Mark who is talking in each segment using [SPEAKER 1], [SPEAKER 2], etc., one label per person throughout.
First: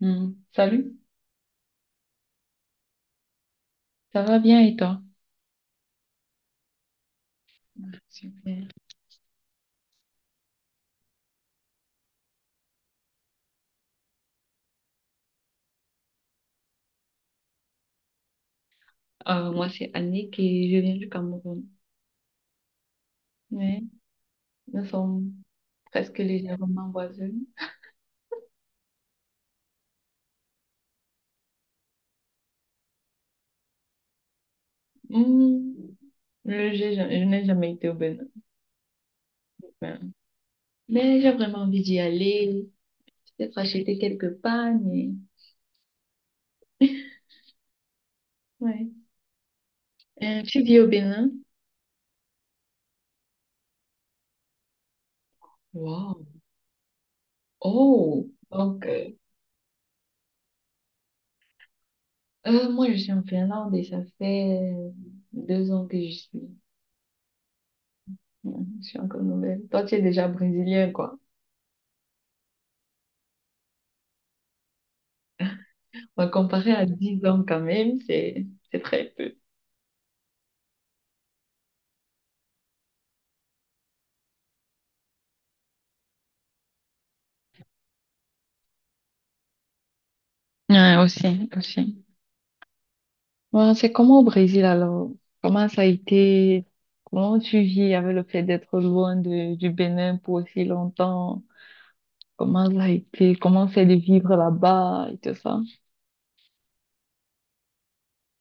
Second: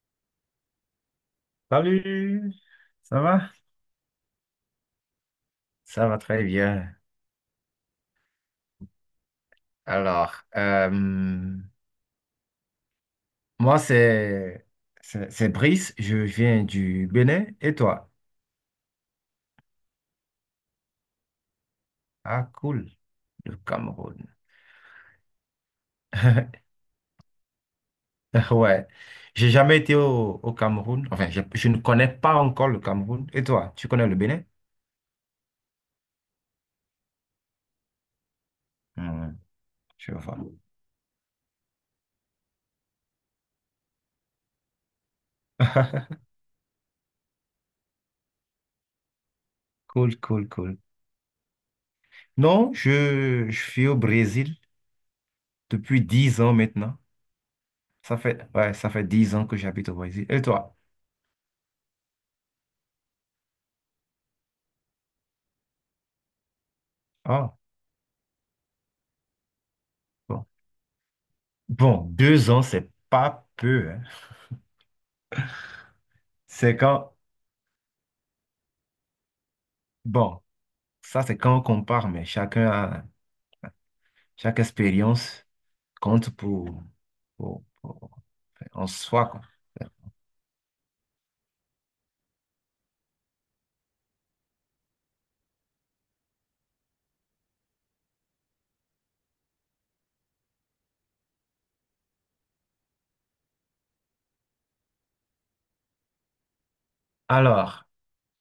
[SPEAKER 1] Hmm. Salut,
[SPEAKER 2] Salut, ça va?
[SPEAKER 1] ça va bien et toi?
[SPEAKER 2] Ça va très bien.
[SPEAKER 1] Super.
[SPEAKER 2] Alors, moi, c'est Brice, je viens du Bénin. Et toi?
[SPEAKER 1] Moi, c'est Annick et je viens du Cameroun.
[SPEAKER 2] Ah, cool, le
[SPEAKER 1] Ouais.
[SPEAKER 2] Cameroun.
[SPEAKER 1] Nous sommes presque légèrement voisins.
[SPEAKER 2] Ouais, j'ai jamais été au Cameroun. Enfin, je ne connais pas encore le Cameroun. Et toi, tu connais le Bénin?
[SPEAKER 1] Hmm. Je n'ai jamais été au Bénin,
[SPEAKER 2] Hmm,
[SPEAKER 1] mais,
[SPEAKER 2] je vois.
[SPEAKER 1] mais j'ai vraiment envie d'y aller, peut-être acheter quelques pagnes. Ouais.
[SPEAKER 2] Cool, cool,
[SPEAKER 1] Tu
[SPEAKER 2] cool.
[SPEAKER 1] vis au Bénin?
[SPEAKER 2] Non, je suis au Brésil depuis
[SPEAKER 1] Wow.
[SPEAKER 2] 10 ans maintenant. Ça
[SPEAKER 1] Oh,
[SPEAKER 2] fait, ouais,
[SPEAKER 1] donc,
[SPEAKER 2] ça fait
[SPEAKER 1] euh,
[SPEAKER 2] 10 ans que j'habite au Brésil. Et toi?
[SPEAKER 1] euh, moi, je suis en Finlande et ça fait 2 ans que je suis. Hmm. Je suis encore nouvelle. Toi, tu es déjà
[SPEAKER 2] Bon.
[SPEAKER 1] brésilienne, quoi.
[SPEAKER 2] Bon, 2 ans, c'est pas peu, hein.
[SPEAKER 1] Bah, comparé
[SPEAKER 2] C'est
[SPEAKER 1] à
[SPEAKER 2] quand,
[SPEAKER 1] 10 ans quand même, c'est très peu.
[SPEAKER 2] bon, ça c'est quand on compare, mais chaque expérience compte pour en soi, quoi.
[SPEAKER 1] Ouais, aussi, aussi. Ouais, c'est comment au Brésil alors? Comment ça a été? Comment tu vis avec le fait d'être loin du Bénin pour aussi longtemps? Comment ça a été? Comment c'est de vivre là-bas et tout ça?
[SPEAKER 2] Alors,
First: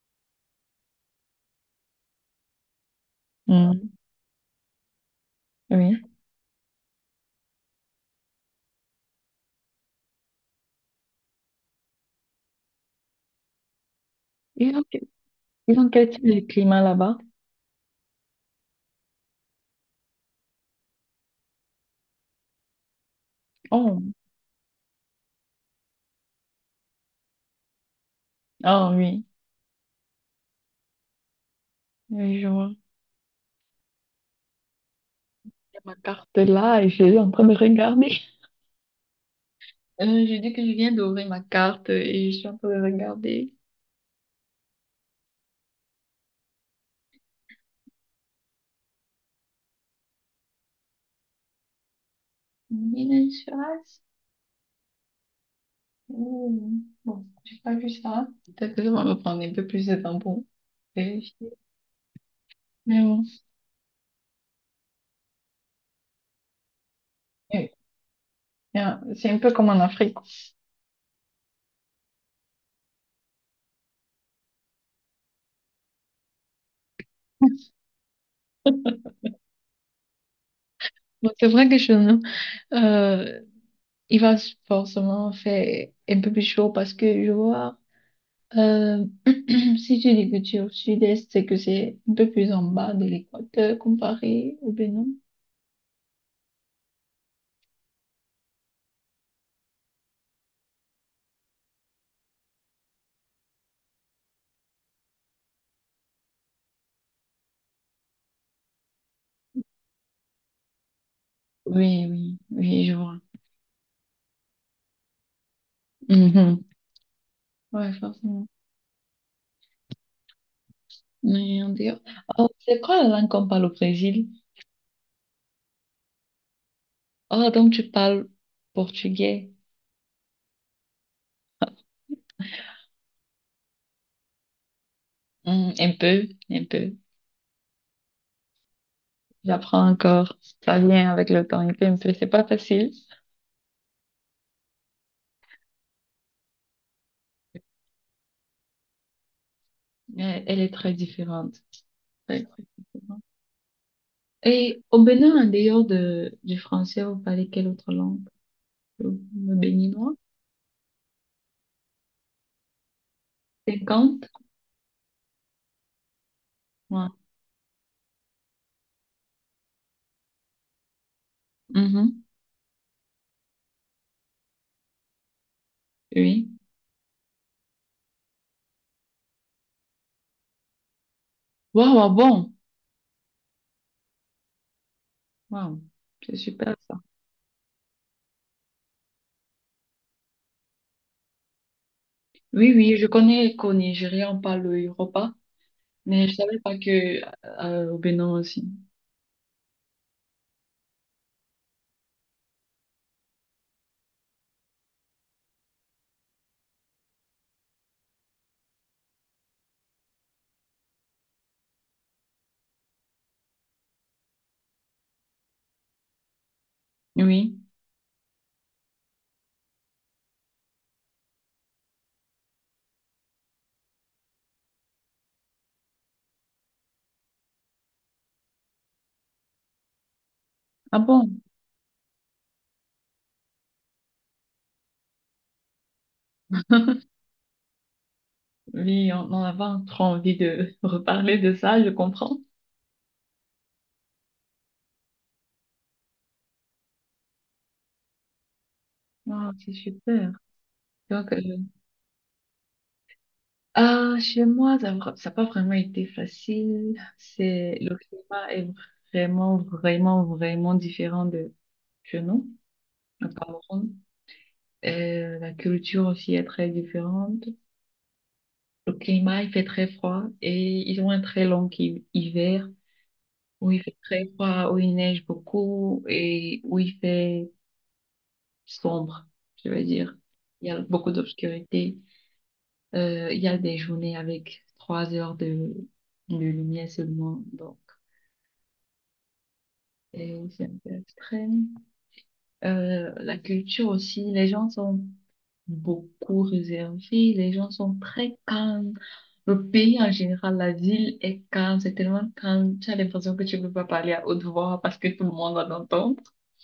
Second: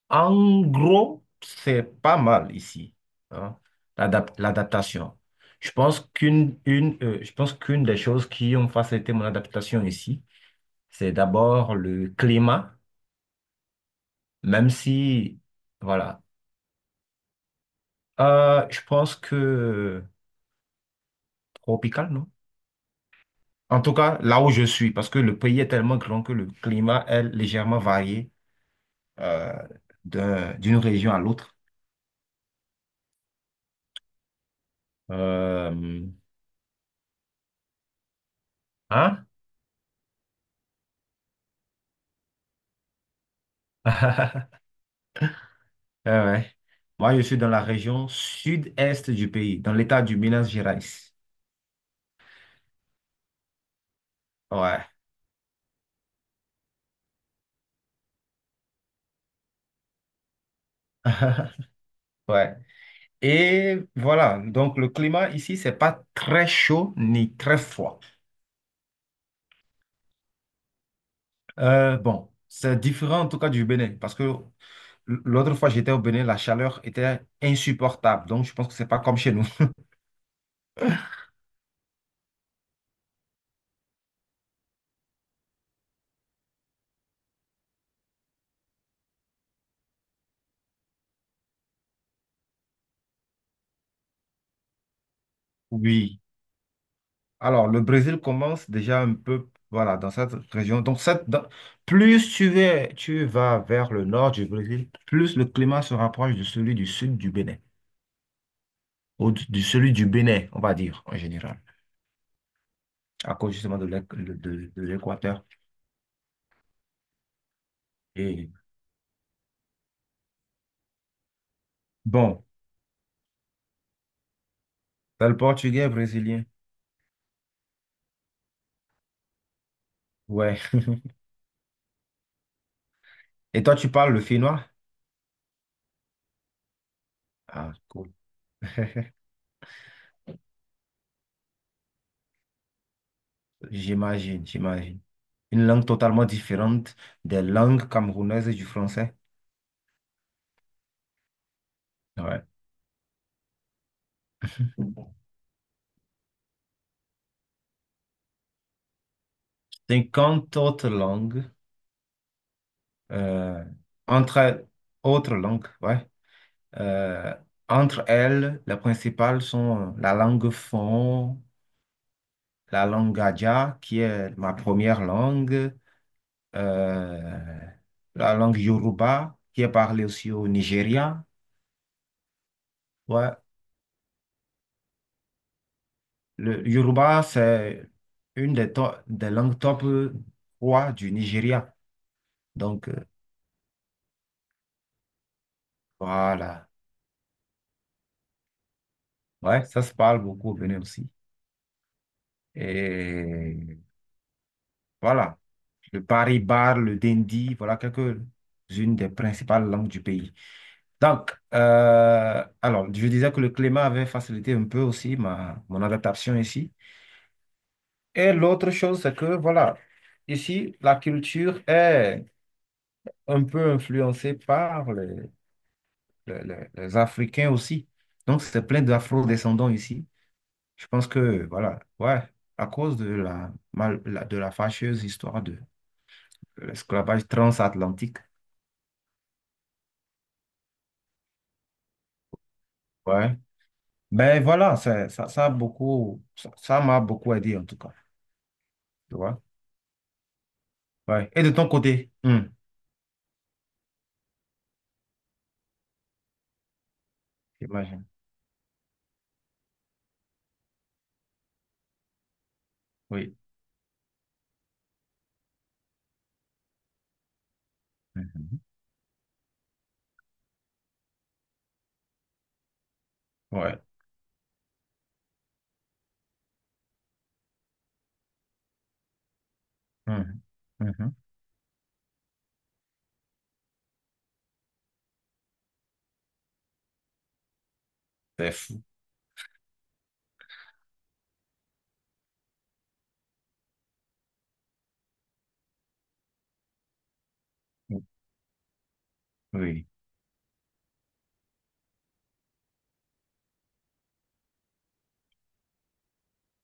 [SPEAKER 2] en gros, c'est pas mal ici, hein,
[SPEAKER 1] Mm.
[SPEAKER 2] l'adaptation. Je pense
[SPEAKER 1] Oui.
[SPEAKER 2] qu'une, une, euh, je pense qu'une des choses qui ont facilité mon adaptation ici, c'est d'abord le climat, même
[SPEAKER 1] Ils ont, que-
[SPEAKER 2] si,
[SPEAKER 1] Ils ont quel
[SPEAKER 2] voilà,
[SPEAKER 1] type de climat là-bas?
[SPEAKER 2] Je pense que tropical, non? En tout
[SPEAKER 1] Oh,
[SPEAKER 2] cas, là où je suis, parce que le pays est tellement grand que le climat est légèrement varié
[SPEAKER 1] ah oui.
[SPEAKER 2] euh, d'une région à l'autre.
[SPEAKER 1] Oui, je vois. Il y a ma
[SPEAKER 2] Euh,
[SPEAKER 1] carte là et je suis en train de regarder.
[SPEAKER 2] hein?
[SPEAKER 1] Je dis que je viens d'ouvrir ma carte et je suis en train de regarder.
[SPEAKER 2] Ouais, ouais. Moi, je suis dans la région sud-est du pays, dans l'état du Minas Gerais.
[SPEAKER 1] Mylène Farce?
[SPEAKER 2] Ouais.
[SPEAKER 1] Ouh. Bon, j'ai pas vu ça. Peut-être que je vais me prendre un peu plus de temps pour vérifier.
[SPEAKER 2] Ouais.
[SPEAKER 1] Mais bon,
[SPEAKER 2] Et voilà, donc le climat ici, c'est pas très chaud ni très
[SPEAKER 1] eh
[SPEAKER 2] froid.
[SPEAKER 1] bien, c'est un peu comme en Afrique.
[SPEAKER 2] Bon, c'est différent en tout cas du Bénin, parce que l'autre fois j'étais au Bénin, la chaleur était insupportable. Donc, je pense que c'est pas comme chez nous.
[SPEAKER 1] Bon, c'est vrai que chez nous, euh, il va forcément faire un peu plus chaud parce que je vois, euh, si tu dis que tu es au sud-est, c'est que c'est un peu plus en bas de l'équateur comparé au Bénin.
[SPEAKER 2] Oui. Alors, le Brésil commence déjà un peu, voilà, dans cette région. Donc, plus tu vas vers le nord du Brésil, plus le climat se rapproche de celui du sud du Bénin, ou de celui du Bénin, on va dire, en général,
[SPEAKER 1] Oui, oui, oui, je vois.
[SPEAKER 2] à cause justement de l'équateur.
[SPEAKER 1] Mhm. Ouais, forcément.
[SPEAKER 2] Et
[SPEAKER 1] Oui, on dit-
[SPEAKER 2] bon,
[SPEAKER 1] Oh, c'est quoi la langue qu'on parle au Brésil?
[SPEAKER 2] t'as le portugais brésilien.
[SPEAKER 1] Oh, donc tu parles portugais?
[SPEAKER 2] Ouais. Et toi, tu parles le finnois?
[SPEAKER 1] Hmm, un peu, un peu.
[SPEAKER 2] Ah, cool.
[SPEAKER 1] J'apprends encore. Ça vient avec le temps, un peu, un peu. C'est pas facile,
[SPEAKER 2] J'imagine, j'imagine. Une langue totalement différente des langues camerounaises et du français.
[SPEAKER 1] mais elle est très différente. Très,
[SPEAKER 2] Ouais.
[SPEAKER 1] très différente. Et au Bénin, en dehors du français, vous parlez quelle autre langue? Le le béninois?
[SPEAKER 2] 50 autres langues. euh,
[SPEAKER 1] 50.
[SPEAKER 2] entre autres langues, ouais.
[SPEAKER 1] Ouais.
[SPEAKER 2] Euh, entre elles, les principales sont la langue fon,
[SPEAKER 1] Mhm.
[SPEAKER 2] la langue Gadja, qui est ma première langue,
[SPEAKER 1] Oui.
[SPEAKER 2] euh, la langue Yoruba, qui est parlée aussi au Nigeria.
[SPEAKER 1] Waouh, waouh, bon.
[SPEAKER 2] Ouais.
[SPEAKER 1] Waouh, c'est
[SPEAKER 2] Le
[SPEAKER 1] super ça.
[SPEAKER 2] Yoruba, c'est des langues top 3 du Nigeria.
[SPEAKER 1] Oui,
[SPEAKER 2] Donc,
[SPEAKER 1] oui, je connais qu'au Nigeria, on parle le Yoruba. Mais je savais
[SPEAKER 2] voilà.
[SPEAKER 1] pas que au Bénin aussi.
[SPEAKER 2] Ouais, ça se parle beaucoup au Bénin aussi. Et voilà. Le Paris Bar, le Dindi, voilà quelques-unes des principales langues du pays. Donc, alors, je disais que le climat avait facilité un peu aussi mon adaptation ici.
[SPEAKER 1] Oui.
[SPEAKER 2] Et l'autre chose, c'est que, voilà, ici, la culture est un peu influencée par les Africains aussi. Donc, c'est plein d'afro-descendants ici. Je
[SPEAKER 1] Ah
[SPEAKER 2] pense
[SPEAKER 1] bon?
[SPEAKER 2] que, voilà, ouais, à cause de la fâcheuse histoire de l'esclavage transatlantique,
[SPEAKER 1] Oui, on avait encore envie de reparler de ça, je comprends.
[SPEAKER 2] ouais. Ben voilà, ça m'a beaucoup aidé en tout cas, tu vois.
[SPEAKER 1] Ah, c'est super.
[SPEAKER 2] Ouais.
[SPEAKER 1] Donc, euh,
[SPEAKER 2] Et de ton côté,
[SPEAKER 1] ah, chez moi, ça n'a pas vraiment été facile. C'est, le
[SPEAKER 2] j'imagine.
[SPEAKER 1] climat est vraiment, vraiment, vraiment différent de chez nous, au
[SPEAKER 2] Oui.
[SPEAKER 1] Cameroun. La culture aussi est très différente.
[SPEAKER 2] Mhm.
[SPEAKER 1] Le climat, il fait très froid et ils ont un très long hiver, où il
[SPEAKER 2] Ouais.
[SPEAKER 1] fait très froid, où il neige beaucoup et où il fait sombre, je veux dire.
[SPEAKER 2] Mhm.
[SPEAKER 1] Il y a beaucoup
[SPEAKER 2] Mhm.
[SPEAKER 1] d'obscurité. Il y a des journées avec 3 heures de lumière seulement, donc
[SPEAKER 2] C'est fou.
[SPEAKER 1] et c'est un peu extrême. La culture aussi, les gens sont beaucoup réservés, les gens sont très calmes. Le
[SPEAKER 2] Oui.
[SPEAKER 1] pays en général, la ville est calme, c'est tellement calme, tu as l'impression que tu ne peux pas parler à haute voix parce que tout le monde va t'entendre,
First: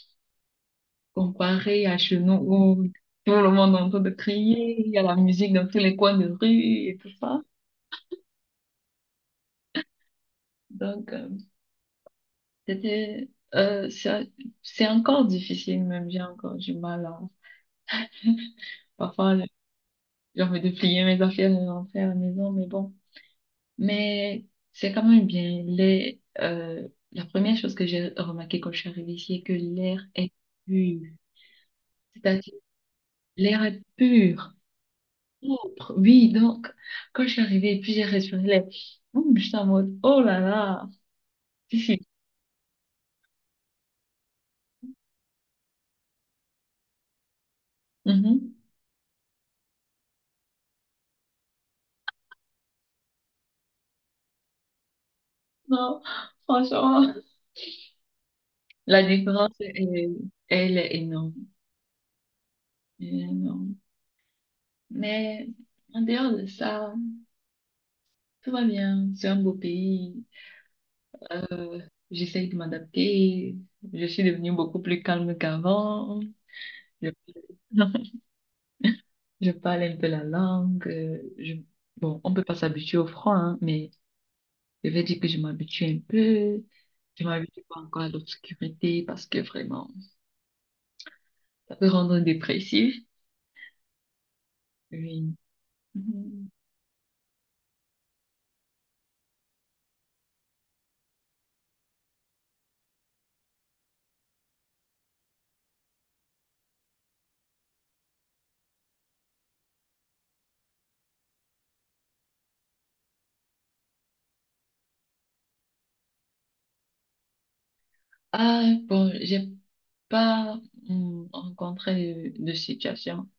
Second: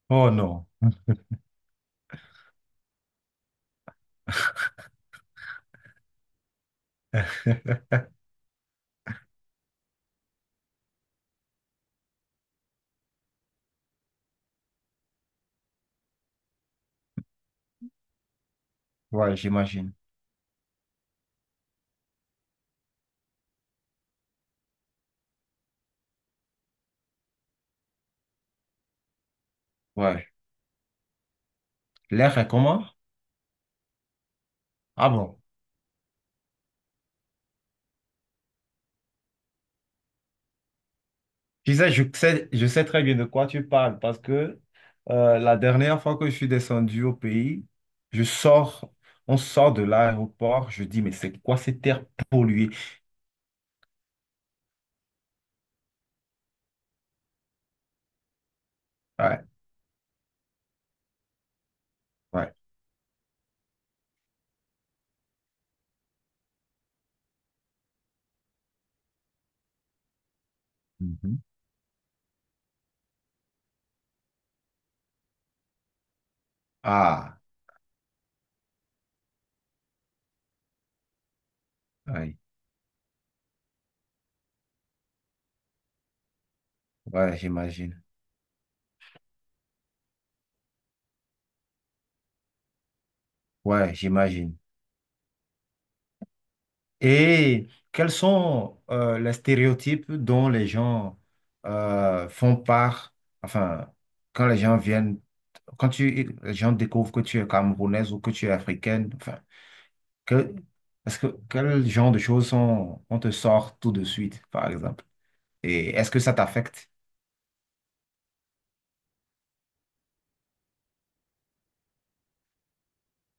[SPEAKER 2] Oh non.
[SPEAKER 1] comparé à chez nous où tout le monde est en train de crier, il y a la musique dans tous les coins de rue et tout ça. Donc, euh, c'était, euh, c'est c'est encore difficile, même j'ai encore du mal à,
[SPEAKER 2] Ouais,
[SPEAKER 1] parfois,
[SPEAKER 2] j'imagine.
[SPEAKER 1] j'ai envie de plier mes affaires et de rentrer à la maison, mais bon. Mais c'est quand même bien. La première chose que j'ai remarqué quand je suis arrivée ici est que l'air
[SPEAKER 2] Ouais.
[SPEAKER 1] est pur.
[SPEAKER 2] L'air est
[SPEAKER 1] C'est-à-dire,
[SPEAKER 2] comment?
[SPEAKER 1] l'air est pur,
[SPEAKER 2] Ah bon.
[SPEAKER 1] propre. Oui, donc, quand je suis arrivée, puis j'ai respiré, l'air, j'étais en mode, oh là là,
[SPEAKER 2] Tu
[SPEAKER 1] si,
[SPEAKER 2] sais,
[SPEAKER 1] si.
[SPEAKER 2] je sais très bien de quoi tu parles parce que la dernière fois que je suis descendu au pays, je
[SPEAKER 1] Mhm.
[SPEAKER 2] sors, on sort de l'aéroport, je dis, mais c'est quoi cette terre polluée?
[SPEAKER 1] Non, franchement, la
[SPEAKER 2] Ouais,
[SPEAKER 1] différence, est- elle est énorme.
[SPEAKER 2] ouais.
[SPEAKER 1] Elle est énorme. Mais en dehors de ça, tout va bien, c'est un beau pays,
[SPEAKER 2] Mhm.
[SPEAKER 1] euh, j'essaye de m'adapter, je suis devenue beaucoup plus calme qu'avant, je,
[SPEAKER 2] Ah.
[SPEAKER 1] je parle un peu la langue, bon, on
[SPEAKER 2] Ouais,
[SPEAKER 1] peut pas s'habituer au froid, hein, mais je vais dire que je m'habitue un peu. Je
[SPEAKER 2] ouais,
[SPEAKER 1] m'habitue pas
[SPEAKER 2] j'imagine.
[SPEAKER 1] encore à l'obscurité parce que vraiment, ça peut rendre dépressif.
[SPEAKER 2] Ouais, j'imagine.
[SPEAKER 1] Oui. Mhm.
[SPEAKER 2] Et quels sont les stéréotypes dont les gens font part, enfin, quand les gens viennent, les gens découvrent que tu es camerounaise ou que tu es africaine, enfin, que, est-ce que, quel genre de choses sont, on te sort tout de suite, par exemple? Et est-ce que ça t'affecte?
[SPEAKER 1] Ah, bon, j'ai pas rencontré de situation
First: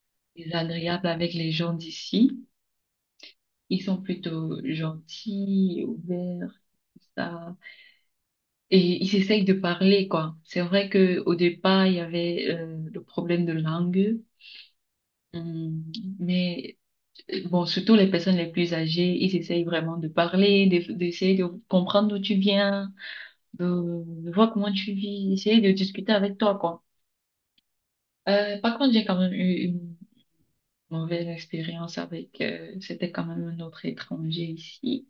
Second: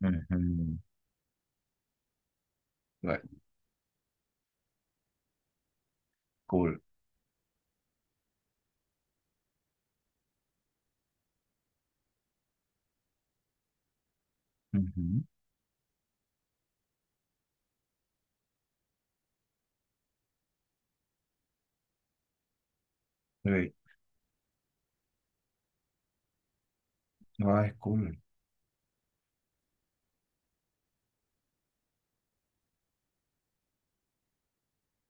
[SPEAKER 2] Mhm.
[SPEAKER 1] désagréable avec les gens d'ici.
[SPEAKER 2] Ouais,
[SPEAKER 1] Ils sont plutôt gentils, ouverts,
[SPEAKER 2] cool.
[SPEAKER 1] tout ça. Et ils essayent de parler, quoi. C'est vrai que au départ, il y avait le problème de langue.
[SPEAKER 2] Mhm.
[SPEAKER 1] Hum, Mais Bon, surtout les personnes les plus âgées, ils essayent vraiment de parler, d'essayer de comprendre d'où tu viens, de,
[SPEAKER 2] Oui,
[SPEAKER 1] de voir comment tu vis, essayer de discuter avec toi, quoi.
[SPEAKER 2] ouais, cool.
[SPEAKER 1] Par contre, j'ai quand même eu une mauvaise expérience avec, c'était quand même un autre étranger ici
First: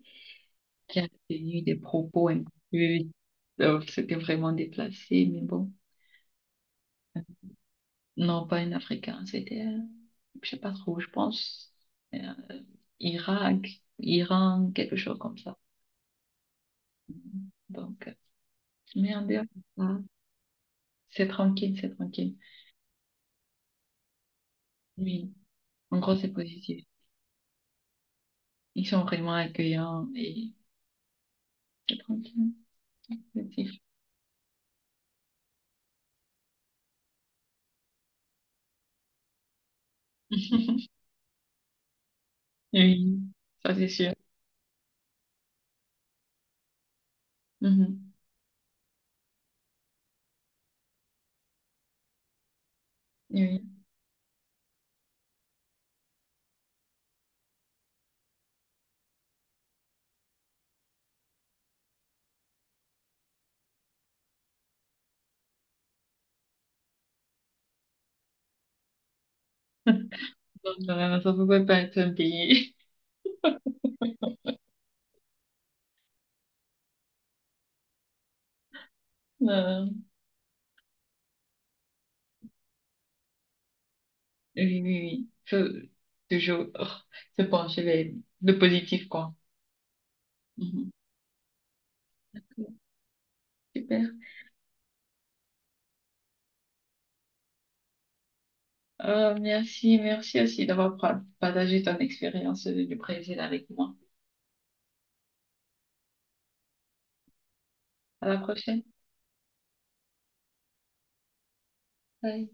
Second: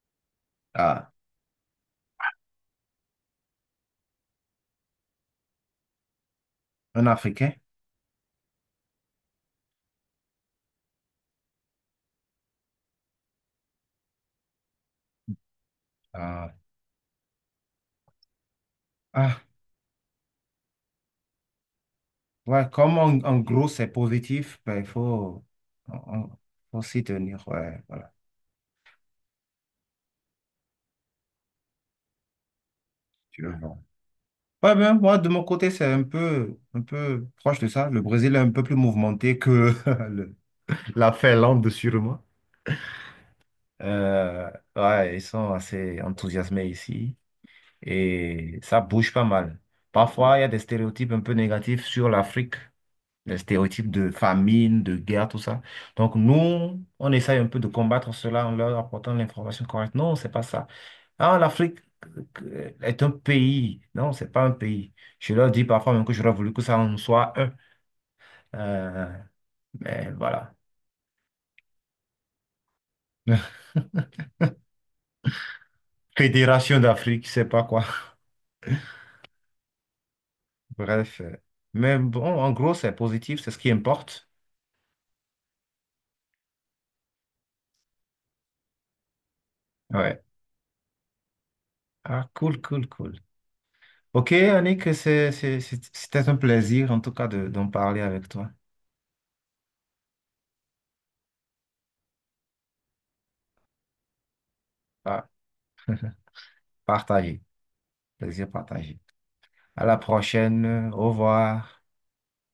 [SPEAKER 1] qui a
[SPEAKER 2] Ah,
[SPEAKER 1] tenu des propos un peu, c'était vraiment déplacé, mais bon,
[SPEAKER 2] un Africain?
[SPEAKER 1] non, pas un Africain, c'était, je sais pas trop, je pense, euh, Irak, Iran, quelque chose comme ça. Donc, euh, Mais en
[SPEAKER 2] Ah.
[SPEAKER 1] dehors de ça, c'est tranquille, c'est tranquille.
[SPEAKER 2] Ouais, comme en gros c'est positif, ben, il
[SPEAKER 1] Oui,
[SPEAKER 2] faut, on-
[SPEAKER 1] en gros,
[SPEAKER 2] on-
[SPEAKER 1] c'est
[SPEAKER 2] faut
[SPEAKER 1] positif.
[SPEAKER 2] s'y tenir. Ouais, voilà,
[SPEAKER 1] Ils sont vraiment accueillants et c'est tranquille, c'est
[SPEAKER 2] tu le
[SPEAKER 1] positif.
[SPEAKER 2] vends. Ouais, ben, moi, de mon côté, c'est un peu proche de ça. Le Brésil est un peu plus mouvementé que le- la Finlande, sûrement.
[SPEAKER 1] Oui, ça c'est sûr.
[SPEAKER 2] Euh, ouais, ils sont assez enthousiasmés ici
[SPEAKER 1] Mhm.
[SPEAKER 2] et ça bouge pas mal. Parfois, il y a des stéréotypes un peu négatifs sur l'Afrique: les
[SPEAKER 1] Oui,
[SPEAKER 2] stéréotypes de famine, de guerre, tout ça. Donc nous, on essaye un peu de combattre cela en leur apportant l'information correcte. Non, c'est pas ça. Ah, l'Afrique est un pays. Non, c'est pas un pays. Je leur dis parfois même que j'aurais voulu que ça en soit un. Euh, mais voilà.
[SPEAKER 1] donc voilà, ça ne pouvait pas être un pays.
[SPEAKER 2] Fédération d'Afrique, je sais pas quoi.
[SPEAKER 1] Non, non.
[SPEAKER 2] Bref. Mais bon, en gros, c'est positif, c'est ce qui importe.
[SPEAKER 1] Oui, oui, oui. Faut toujours oh, se pencher vers le positif, quoi.
[SPEAKER 2] Ouais.
[SPEAKER 1] Mhm.
[SPEAKER 2] Ah, cool, cool, cool.
[SPEAKER 1] Super.
[SPEAKER 2] Ok, Annick, c'était un plaisir en tout cas d'en parler avec toi.
[SPEAKER 1] Merci, merci aussi partagé ton expérience du Brésil avec moi.
[SPEAKER 2] Ah, partagé.
[SPEAKER 1] À la
[SPEAKER 2] Plaisir
[SPEAKER 1] prochaine.
[SPEAKER 2] partagé. À la prochaine. Au revoir.
[SPEAKER 1] Bye.